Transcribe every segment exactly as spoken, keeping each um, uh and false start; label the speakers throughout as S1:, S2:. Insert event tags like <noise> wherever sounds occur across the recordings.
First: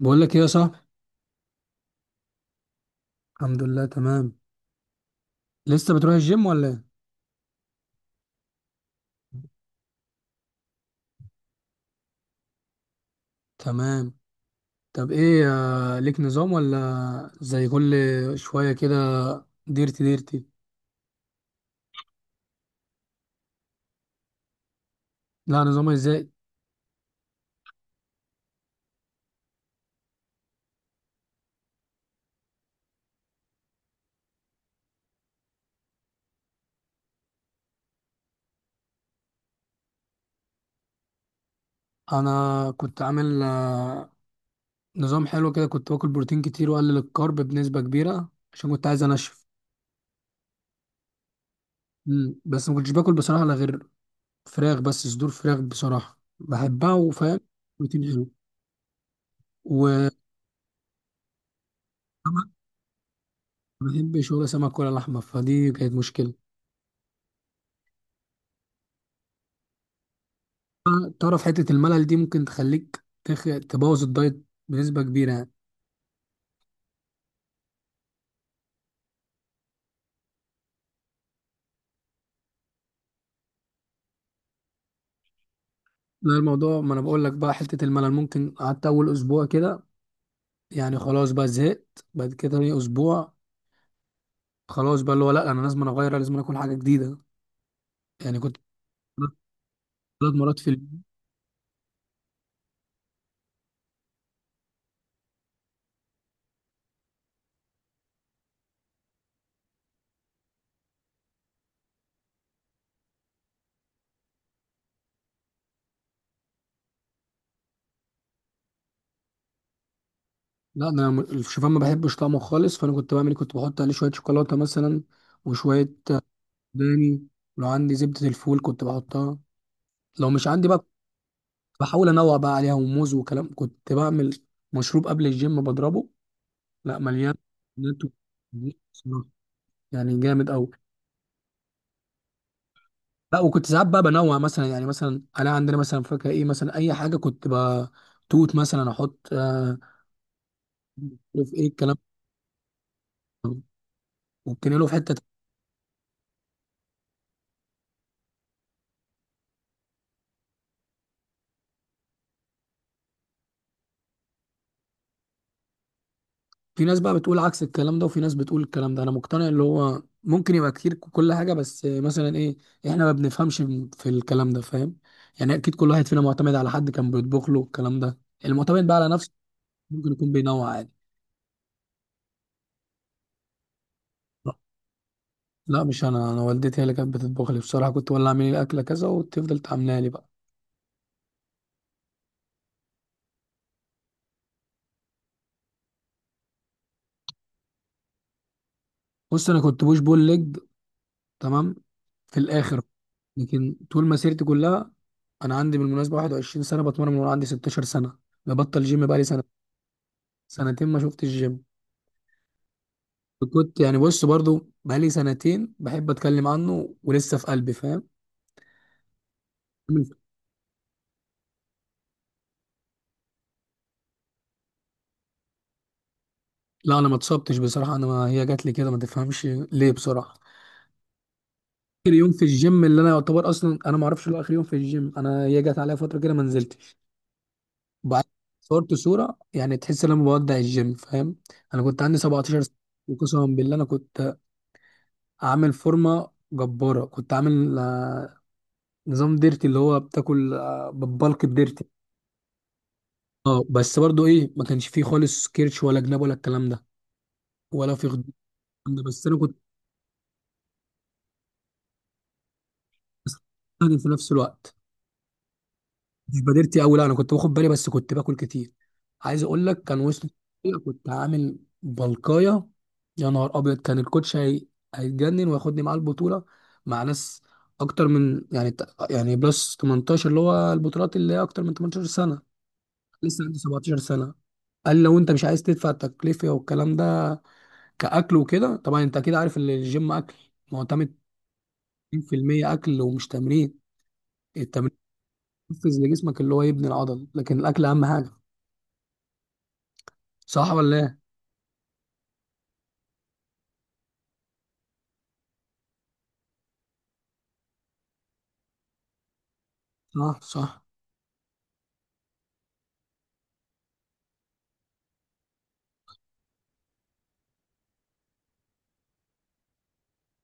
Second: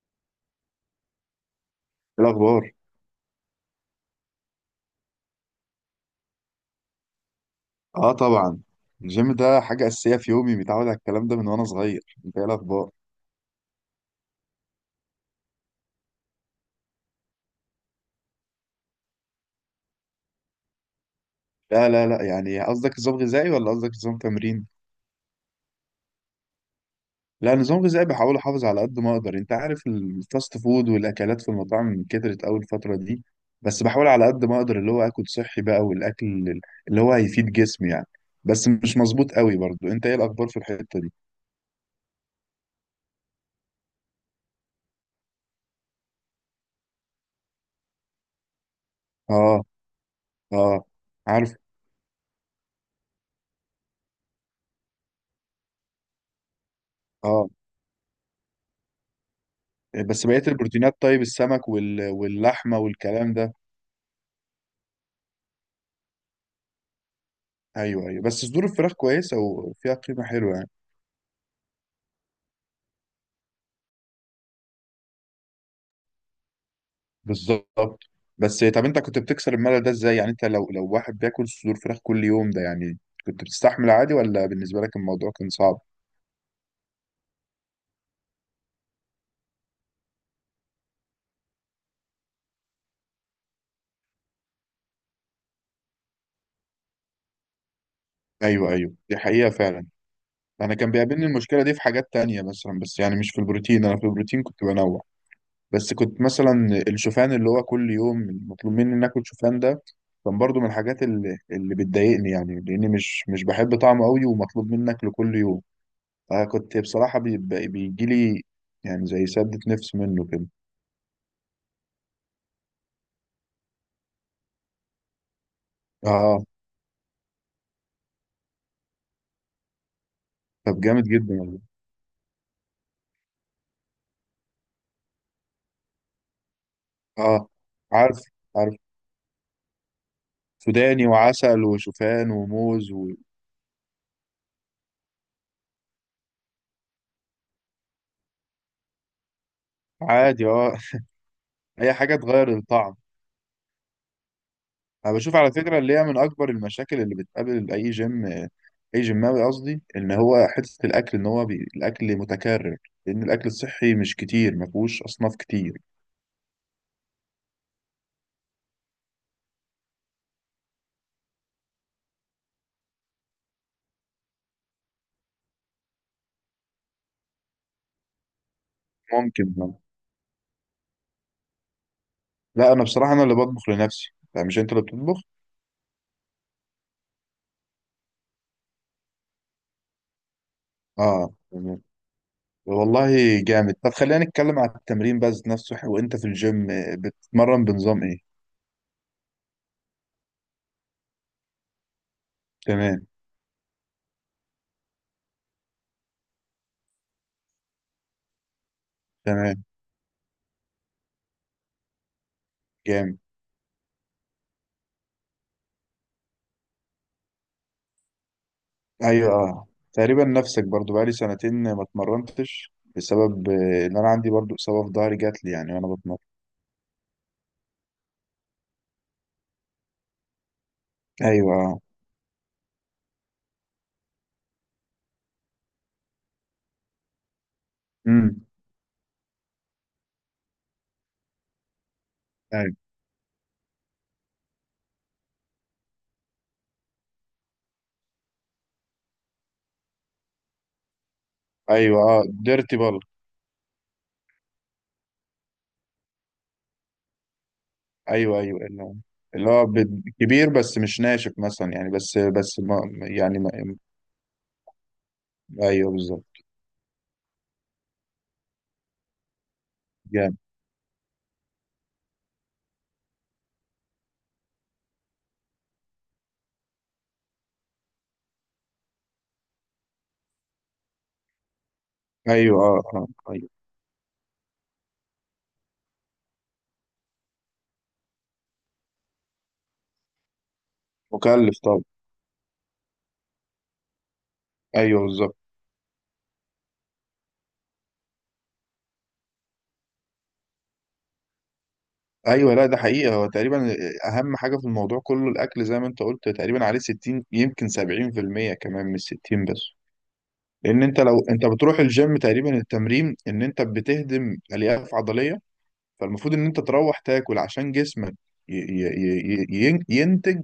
S1: بقول لك ايه يا صاحبي.
S2: إيه الأخبار؟
S1: الحمد لله تمام. لسه بتروح الجيم ولا ايه؟
S2: آه، طبعا. الجيم ده حاجة أساسية في يومي، متعود على الكلام ده من وأنا صغير. أنت إيه الأخبار؟
S1: تمام. طب ايه آه، ليك نظام ولا زي كل شويه كده؟ ديرتي ديرتي.
S2: لا لا لا، يعني قصدك نظام غذائي ولا قصدك نظام تمرين؟
S1: لا نظام ازاي.
S2: لا، نظام غذائي بحاول أحافظ على قد ما أقدر. أنت عارف الفاست فود والأكلات في المطاعم كترت أوي الفترة دي، بس بحاول على قد ما أقدر اللي هو آكل صحي بقى، والأكل اللي هو هيفيد جسمي يعني. بس مش مظبوط أوي برضو. أنت إيه الأخبار في الحتة دي؟
S1: انا كنت عامل آه، نظام حلو كده، كنت باكل بروتين كتير واقلل الكارب بنسبه كبيره عشان كنت عايز انشف.
S2: آه. آه. عارف.
S1: مم. بس ما كنتش باكل بصراحه الا غير فراخ، بس صدور فراخ بصراحه بحبها وفاهم
S2: آه.
S1: بروتين حلو، وما
S2: بس بقية البروتينات؟ طيب السمك وال... واللحمة والكلام ده.
S1: بحبش ولا سمك ولا لحمه، فدي كانت مشكله.
S2: ايوه، ايوه، بس صدور الفراخ كويسه وفيها قيمه حلوه يعني.
S1: تعرف حتة الملل دي ممكن تخليك تخ... تبوظ الدايت بنسبة كبيرة يعني.
S2: بالظبط. بس طب انت كنت بتكسر الملل ده ازاي يعني؟ انت لو لو واحد بياكل صدور فراخ كل يوم ده يعني، كنت بتستحمل عادي ولا بالنسبه لك الموضوع كان صعب؟
S1: لا الموضوع، ما انا بقول لك بقى، حتة الملل، ممكن قعدت اول اسبوع كده يعني خلاص بقى زهقت، بعد كده تاني اسبوع خلاص بقى اللي هو لا انا لازم أنا اغير، لازم أنا اكل حاجة جديدة يعني. كنت
S2: ايوه، ايوه، دي حقيقه فعلا.
S1: ثلاث مرات في
S2: انا كان
S1: اليوم.
S2: بيقابلني المشكله دي في حاجات تانية مثلا، بس يعني مش في البروتين، انا في البروتين كنت بنوع. بس كنت مثلا الشوفان اللي هو كل يوم مطلوب مني ان اكل شوفان ده، كان برضو من الحاجات اللي اللي بتضايقني يعني، لاني مش مش بحب طعمه قوي ومطلوب مني اكله كل يوم. آه، كنت بصراحة بي- بيجي لي يعني زي سدة نفس منه كده.
S1: لا ده انا م- الشوفان ما بحبش طعمه خالص، فانا كنت بعمل إيه؟ كنت بحط عليه شوية شوكولاتة مثلا، وشوية
S2: اه،
S1: داني، ولو عندي زبدة الفول كنت بحطها، لو مش عندي
S2: طب
S1: بقى
S2: جامد جدا والله.
S1: بحاول انوع بقى عليها، وموز وكلام. كنت بعمل مشروب قبل الجيم بضربه، لا مليان
S2: اه.
S1: بنات
S2: عارف، عارف،
S1: بصراحة. يعني جامد قوي.
S2: سوداني وعسل وشوفان وموز.
S1: لا وكنت ساعات بقى بنوع مثلا، يعني مثلا انا عندنا مثلا فاكهه ايه مثلا اي حاجه كنت بقى توت مثلا احط آه
S2: وعادي، اه.
S1: في ايه
S2: <laughs> اي
S1: الكلام
S2: حاجة تغير الطعم.
S1: ده، وبتنقله في حته
S2: انا
S1: تانية.
S2: بشوف على فكرة اللي هي من اكبر المشاكل اللي بتقابل اي جيم، اي جيماوي قصدي، ان هو حتة الاكل، ان هو بي... الاكل متكرر، لان الاكل الصحي مش كتير، ما فيهوش اصناف كتير.
S1: في ناس بقى بتقول عكس الكلام ده وفي ناس بتقول الكلام ده. انا مقتنع اللي هو ممكن يبقى كتير كل حاجه، بس مثلا ايه، احنا ما بنفهمش في الكلام ده فاهم. يعني اكيد كل واحد فينا معتمد على حد كان بيطبخ له الكلام ده، المعتمد بقى على نفسه
S2: ممكن، آه.
S1: ممكن يكون بينوع عادي.
S2: لا انا بصراحة انا اللي بطبخ لنفسي. لا، مش انت اللي بتطبخ؟
S1: لا مش انا، انا والدتي هي اللي كانت بتطبخ لي بصراحه، كنت ولا اعملي لي اكله كذا وتفضل تعملها لي بقى.
S2: اه، والله. جامد. طب خلينا نتكلم على التمرين بس نفسه، وانت في الجيم بتتمرن بنظام ايه؟
S1: بص انا كنت بوش بول ليج، تمام، في الاخر.
S2: تمام.
S1: لكن طول مسيرتي كلها، انا عندي بالمناسبه واحد وعشرين سنة سنه بتمرن من وانا عندي ستاشر سنة سنه، ببطل جيم بقى لي سنه،
S2: تمام.
S1: سنتين ما شفتش الجيم.
S2: جامد.
S1: كنت يعني بص برضو بقى لي سنتين بحب اتكلم عنه ولسه في قلبي فاهم.
S2: ايوه، اه، تقريبا نفسك، برضو بقالي سنتين ما اتمرنتش بسبب آه، ان انا عندي برضو اصابه في ظهري جات لي يعني وانا بتمرن.
S1: لا انا ما اتصبتش بصراحه، انا ما هي جات لي كده ما تفهمش ليه بصراحه.
S2: ايوه، اه.
S1: اخر يوم في الجيم اللي انا يعتبر اصلا انا ما اعرفش اللي هو اخر يوم في الجيم، انا هي جت عليا فتره كده ما نزلتش، وبعد
S2: امم.
S1: صورت صوره يعني تحس ان انا بودع الجيم فاهم. انا كنت عندي سبع عشرة سنة سنه،
S2: ايوه،
S1: وقسما بالله انا كنت عامل فورمه جباره، كنت عامل آه، نظام ديرتي، اللي هو بتاكل آه، بالبلك بديرتي.
S2: ايوه، اه، ديرتي بال.
S1: اه بس برضو ايه، ما كانش فيه خالص كيرش ولا جناب ولا الكلام ده، ولا في غد-
S2: ايوه، ايوه، اللي هو
S1: الكلام ده، بس انا
S2: اللي
S1: كنت
S2: هو ب- كبير بس مش ناشف مثلا يعني، بس بس ما يعني، ما.
S1: يعني في نفس الوقت
S2: ايوه بالظبط.
S1: مش بادرتي قوي، لا انا كنت باخد بالي بس كنت باكل كتير. عايز اقول لك كان وصل،
S2: جامد.
S1: كنت عامل بلقايه. يا نهار ابيض، كان الكوتش هي... هيتجنن وياخدني معاه البطوله مع ناس اكتر من، يعني، يعني بلس تمنتاشر، اللي هو البطولات اللي هي اكتر من ثمانية عشرة سنة سنه
S2: ايوه، اه، اه،
S1: لسه
S2: ايوه.
S1: عندي سبع عشرة سنة سنه. قال لو انت مش عايز تدفع التكلفه والكلام ده، كاكل وكده. طبعا انت اكيد عارف ان الجيم اكل معتمد
S2: مكلف طبعا.
S1: ميه في الميه اكل ومش تمرين. التمرين
S2: ايوه بالظبط.
S1: بيحفز لجسمك اللي هو يبني العضل، لكن الاكل اهم حاجه، صح ولا ايه؟
S2: ايوه، لا ده حقيقه، هو تقريبا اهم حاجه في الموضوع كله الاكل، زي ما انت قلت تقريبا عليه ستين يمكن سبعين في المية كمان، مش ستين بس.
S1: صح
S2: لان
S1: صح
S2: انت لو انت بتروح الجيم تقريبا، التمرين ان انت بتهدم الياف عضليه، فالمفروض ان انت تروح تاكل عشان جسمك ي- ي- ي- ي- ينتج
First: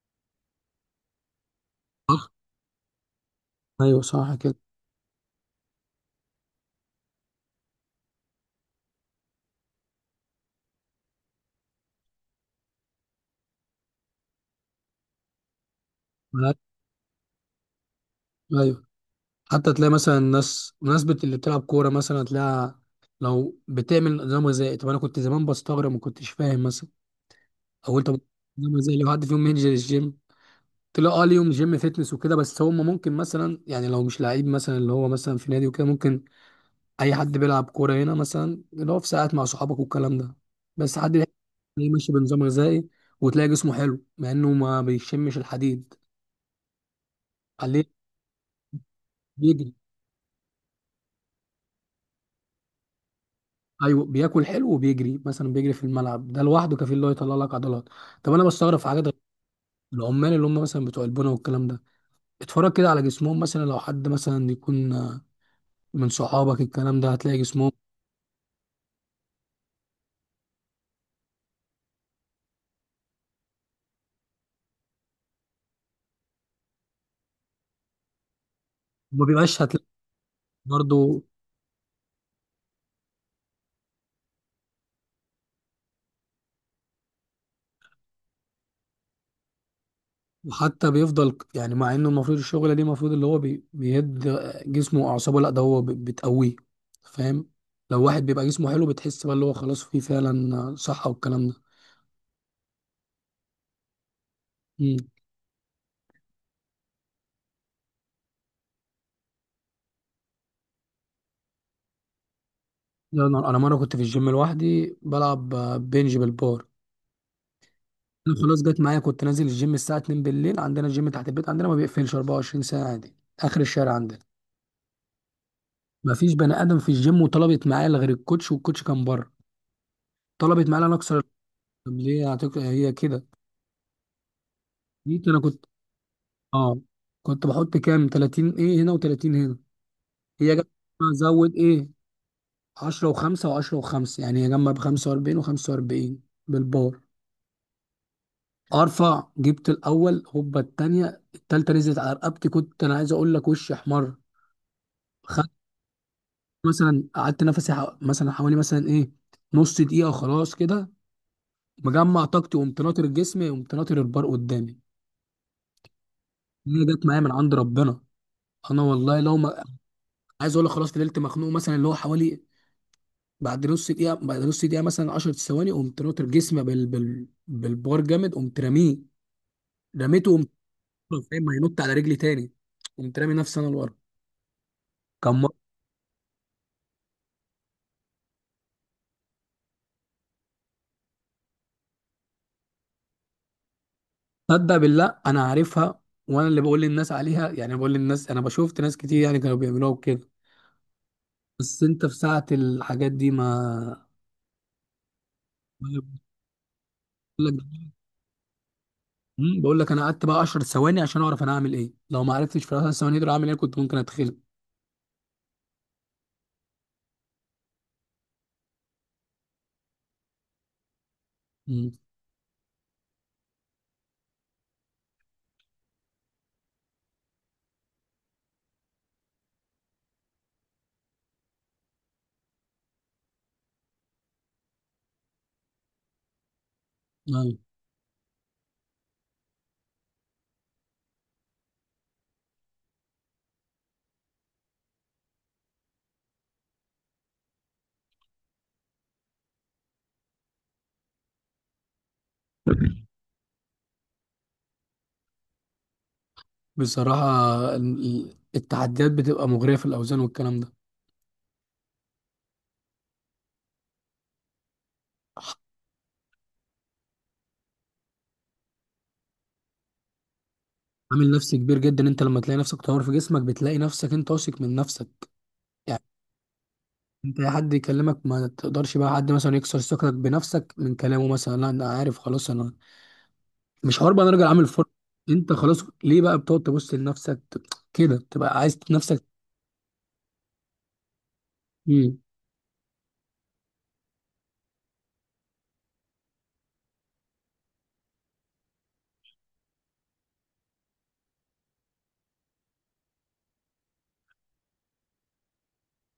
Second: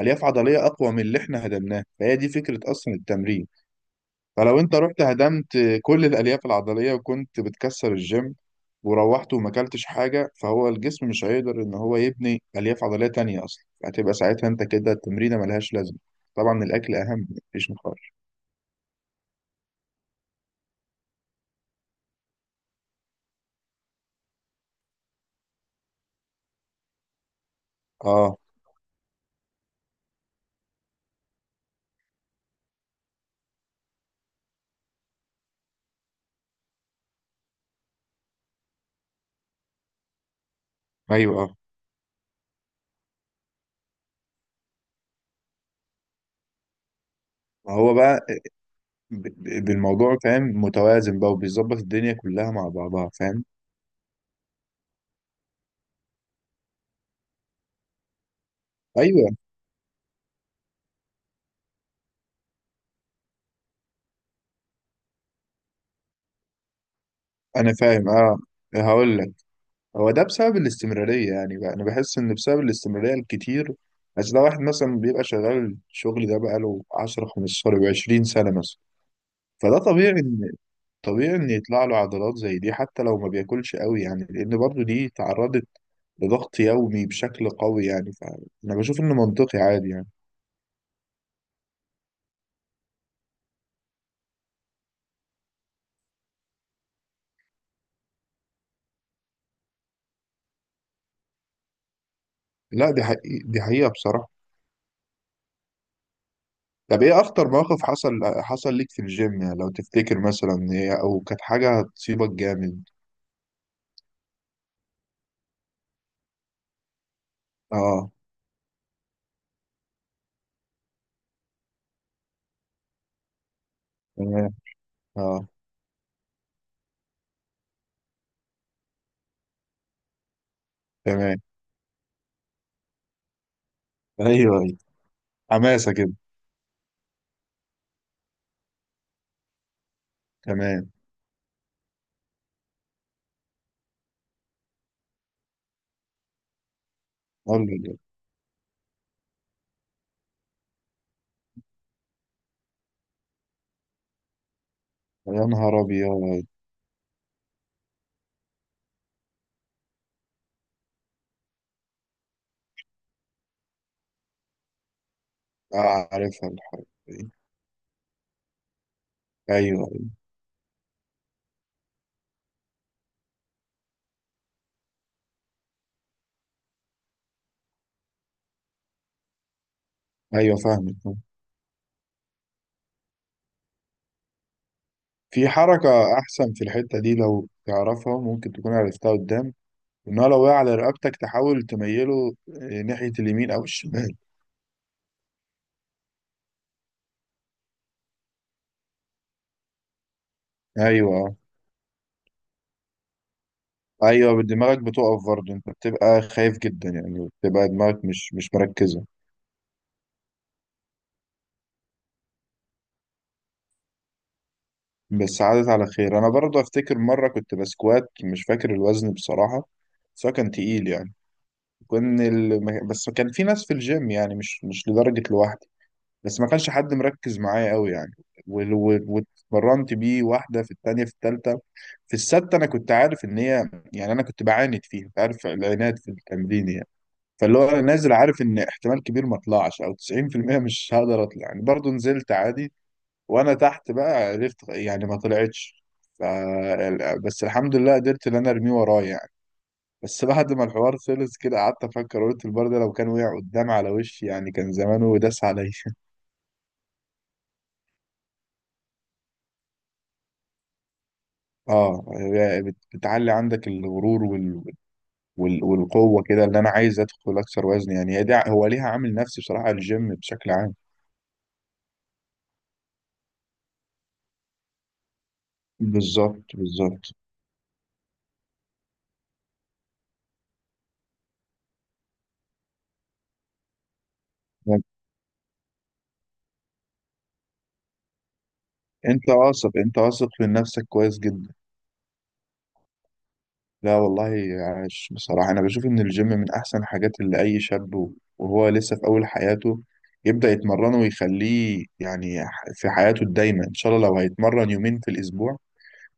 S2: الياف عضليه اقوى من اللي احنا هدمناه، فهي
S1: صح،
S2: دي فكره اصلا التمرين.
S1: ايوه صح كده.
S2: فلو انت رحت هدمت كل الالياف العضليه وكنت بتكسر الجيم وروحت وما اكلتش حاجه، فهو الجسم مش هيقدر ان هو يبني الياف عضليه تانية اصلا، هتبقى ساعتها انت كده التمرينه ملهاش لازمه.
S1: ملاك-
S2: طبعا الاكل اهم، مفيش نقاش.
S1: ايوه حتى تلاقي مثلا الناس مناسبة اللي بتلعب كورة مثلا، تلاقيها لو بتعمل نظام غذائي. طب انا كنت زمان بستغرب، ما كنتش فاهم مثلا، او انت
S2: اه.
S1: نظام غذائي لو حد فيهم ينزل الجيم؟ تلاقي اه ليهم جيم فيتنس وكده، بس هم ممكن مثلا يعني لو مش لعيب مثلا، اللي هو مثلا في نادي وكده ممكن، اي حد بيلعب كورة هنا مثلا، اللي هو في ساعات مع صحابك والكلام ده، بس حد يلاقيه
S2: ايوه، اه.
S1: ماشي بنظام غذائي وتلاقي جسمه حلو مع انه ما بيشمش الحديد،
S2: ما هو بقى ب- ب-
S1: بيجري.
S2: بالموضوع فاهم، متوازن بقى وبيظبط الدنيا كلها مع بعضها، فاهم.
S1: ايوه بياكل حلو وبيجري، مثلا بيجري في الملعب ده لوحده كفيل اللي هو يطلع لك عضلات. طب انا بستغرب في حاجات غريبة.
S2: ايوه،
S1: العمال اللي هم مثلا بتوع البنا والكلام ده، اتفرج كده على جسمهم، مثلا لو حد مثلا يكون آه، من صحابك الكلام ده، هتلاقي جسمهم
S2: انا فاهم، اه. هقول لك، هو ده بسبب الاستمرارية يعني بقى، أنا بحس إن بسبب الاستمرارية الكتير. بس ده واحد مثلا بيبقى شغال الشغل ده بقاله عشرة خمسة عشر عشرين سنة مثلا،
S1: ما بيبقاش،
S2: فده
S1: هتلاقي
S2: طبيعي إن
S1: برضه.
S2: طبيعي إن يطلع له عضلات زي دي حتى لو ما بياكلش قوي يعني، لأن برضه دي تعرضت لضغط يومي بشكل قوي يعني، فأنا بشوف إنه منطقي عادي يعني.
S1: وحتى بيفضل يعني، مع انه المفروض الشغله دي المفروض اللي هو بي- بيهد آه، جسمه واعصابه، لا ده هو بي- بتقويه فاهم. لو واحد بيبقى جسمه حلو، بتحس بقى اللي هو خلاص فيه فعلا آه، صحه والكلام
S2: لا دي حقيقة، دي حقيقة بصراحة.
S1: ده.
S2: طب إيه أخطر موقف حصل حصل ليك في الجيم يعني؟ لو تفتكر مثلا إيه، أو كانت حاجة هتصيبك جامد.
S1: لا انا، أنا مره كنت في الجيم لوحدي بلعب آه، بنج بالبار.
S2: أه،
S1: انا خلاص جت معايا، كنت نازل الجيم الساعه اتنين بالليل، عندنا الجيم تحت البيت عندنا، ما بيقفلش اربعه وعشرين ساعة ساعه عادي، اخر الشارع عندنا.
S2: تمام. أه،
S1: ما فيش بني ادم في الجيم، وطلبت معايا إلا غير الكوتش، والكوتش كان بره. طلبت معايا انا اكسر.
S2: تمام.
S1: طب ليه هتك... هي كده.
S2: ايوه، ايوه،
S1: جيت انا كنت
S2: حماسه كده.
S1: اه كنت بحط كام تلاتين ايه، هنا وتلاتين هنا. هي جت
S2: تمام.
S1: زود ايه، عشرة وخمسة وعشرة وخمسة، يعني هي جنب خمسه واربعين وخمسة واربعين بالبار.
S2: قول لي كده.
S1: ارفع، جبت الاول هوبا، التانية، التالتة نزلت على رقبتي، كنت انا عايز اقول لك وشي احمر.
S2: يا
S1: خدت
S2: نهار ابيض.
S1: مثلا قعدت نفسي ح- مثلا حوالي مثلا ايه نص دقيقة وخلاص كده، مجمع طاقتي وقمت ناطر جسمي وقمت ناطر البار قدامي.
S2: آه، عارفها
S1: هي
S2: الحركه
S1: جت معايا
S2: دي.
S1: من عند ربنا، انا والله لو ما،
S2: ايوه، ايوه،
S1: عايز اقول لك خلاص فضلت مخنوق، مثلا اللي هو حوالي بعد نص دقيقة، بعد نص دقيقة مثلا 10 ثواني، قمت ناطر جسمي بال... بال... بالبار جامد، قمت راميه، رميته، قمت
S2: ايوه، فاهمك.
S1: فاهم هينط على رجلي تاني، قمت رامي نفسي انا لورا، كان.
S2: في حركه احسن في الحته دي لو تعرفها، ممكن تكون عرفتها قدام، ان هو لو وقع على رقبتك تحاول تميله آه، ناحيه اليمين او الشمال.
S1: صدق بالله انا عارفها، وانا اللي بقول للناس عليها يعني، بقول للناس انا بشوفت ناس كتير يعني كانوا بيعملوها وكده.
S2: ايوه، آه.
S1: بس انت في ساعة الحاجات دي، ما
S2: ايوه، دماغك بتقف برضه، انت
S1: بقول
S2: بتبقى خايف جدا يعني،
S1: لك،
S2: بتبقى دماغك مش مش مركزه.
S1: مم، بقول لك انا قعدت بقى 10 ثواني عشان اعرف انا هعمل ايه، لو ما عرفتش في ال 10 ثواني دول اعمل ايه كنت ممكن اتخلق.
S2: بس عادت على خير. انا برضه افتكر مره كنت بسكوات، مش فاكر الوزن بصراحه، بس هو كان تقيل يعني،
S1: مم.
S2: كان ال... ما- بس كان في ناس في الجيم يعني، مش مش لدرجة لوحدي، بس ما كانش حد مركز معايا قوي يعني. وال- وال- واتمرنت بيه واحدة في التانية في التالتة في السادسة. أنا كنت عارف إن هي يعني، أنا كنت بعاند فيها، كنت عارف العناد في التمرين يعني.
S1: أيوة.
S2: فاللي هو أنا نازل عارف إن احتمال كبير ما أطلعش، أو تسعين في المية مش هقدر أطلع يعني، برضه نزلت عادي. وأنا تحت بقى عرفت يعني ما طلعتش، ف... بس الحمد لله قدرت إن أنا أرميه ورايا يعني. بس بعد ما الحوار خلص كده قعدت افكر، قلت البار ده لو كان وقع قدام على وشي يعني، كان زمانه داس عليا.
S1: بصراحة ال- ال- التحديات بتبقى مغرية في الأوزان والكلام ده.
S2: <laughs> اه، هي بت- بتعلي عندك الغرور وال... وال... والقوه كده، اللي انا عايز ادخل اكثر وزن يعني، هي دي ع- هو ليها عامل نفسي بصراحه الجيم بشكل عام.
S1: عامل نفسي كبير جدا، انت لما تلاقي نفسك طور في جسمك، بتلاقي نفسك انت واثق من نفسك يعني.
S2: بالظبط، بالظبط.
S1: انت اي حد يكلمك ما تقدرش بقى حد مثلا يكسر ثقتك بنفسك من كلامه، مثلا لا انا عارف خلاص انا مش هربط، انا راجل عامل فرق. انت خلاص ليه بقى بتقعد تبص لنفسك، ت- كده تبقى عايز نفسك.
S2: انت واثق، انت واثق من نفسك كويس جدا.
S1: امم.
S2: لا والله. عاش. بصراحة أنا بشوف إن الجيم من أحسن الحاجات اللي أي شاب و- وهو لسه في أول حياته يبدأ يتمرنه ويخليه يعني ح- في حياته الدايمة إن شاء الله. لو هيتمرن يومين في الأسبوع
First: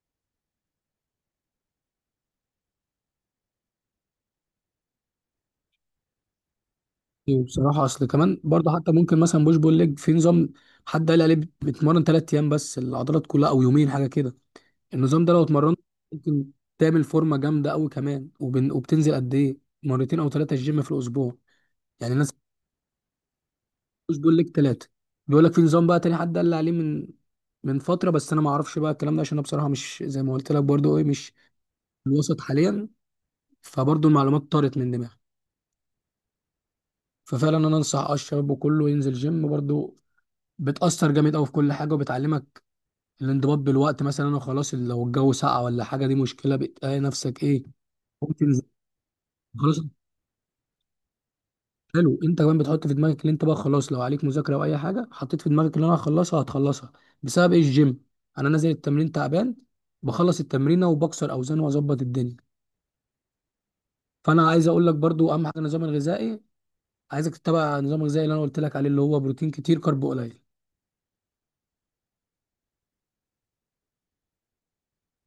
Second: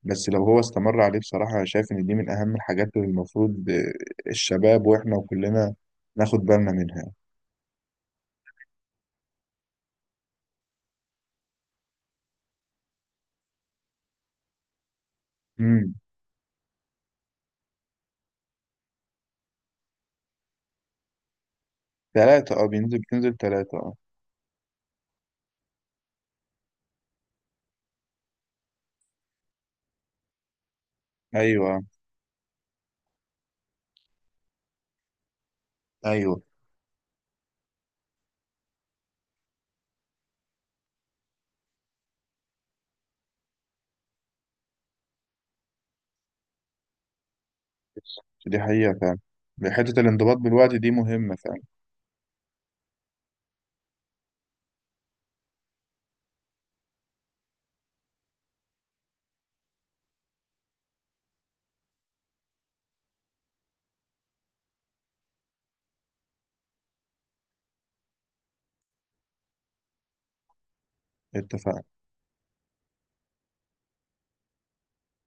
S2: بس لو هو استمر عليه، بصراحة أنا شايف إن دي من أهم الحاجات اللي المفروض آه، الشباب وإحنا وكلنا ناخد بالنا منها.
S1: بصراحه اصل كمان برضه، حتى ممكن مثلا بوش بول ليج، في نظام حد قال عليه، بت- بتمرن ثلاث ايام بس العضلات كلها، او يومين حاجه كده. النظام ده لو اتمرنت
S2: امم.
S1: ممكن تعمل فورمه جامده قوي كمان، وبن... وبتنزل قد ايه مرتين او ثلاثه الجيم في الاسبوع يعني. ناس
S2: ثلاثة، أه. بينزل بتنزل ثلاثة، أه.
S1: مش بيقول لك ثلاثة، بيقول لك في نظام بقى تاني حد قال لي عليه من من فترة، بس انا ما اعرفش بقى الكلام ده عشان انا بصراحة مش زي ما قلت لك برضو ايه، مش
S2: أيوه،
S1: في الوسط حاليا، فبرضو المعلومات طارت من دماغي.
S2: أيوه،
S1: ففعلا انا انصح آه الشباب وكله ينزل جيم برضو، بتأثر جامد قوي في كل حاجة، وبتعلمك الانضباط بالوقت. مثلا انا خلاص لو الجو ساقع ولا حاجة دي مشكلة، بتلاقي نفسك ايه ممكن
S2: دي حقيقة فعلا.
S1: خلاص
S2: حتة الانضباط بالوقت دي مهمة فعلا.
S1: حلو. انت كمان بتحط في دماغك ان انت بقى خلاص لو عليك مذاكره او اي حاجه، حطيت في دماغك ان انا هخلصها هتخلصها. بسبب ايه؟ الجيم. انا نازل التمرين تعبان، بخلص التمرينه وبكسر اوزان واظبط الدنيا. فانا عايز اقول لك برضو اهم حاجه النظام الغذائي. عايزك تتبع النظام الغذائي اللي انا قلت لك عليه، اللي هو بروتين كتير كارب قليل.
S2: اتفق.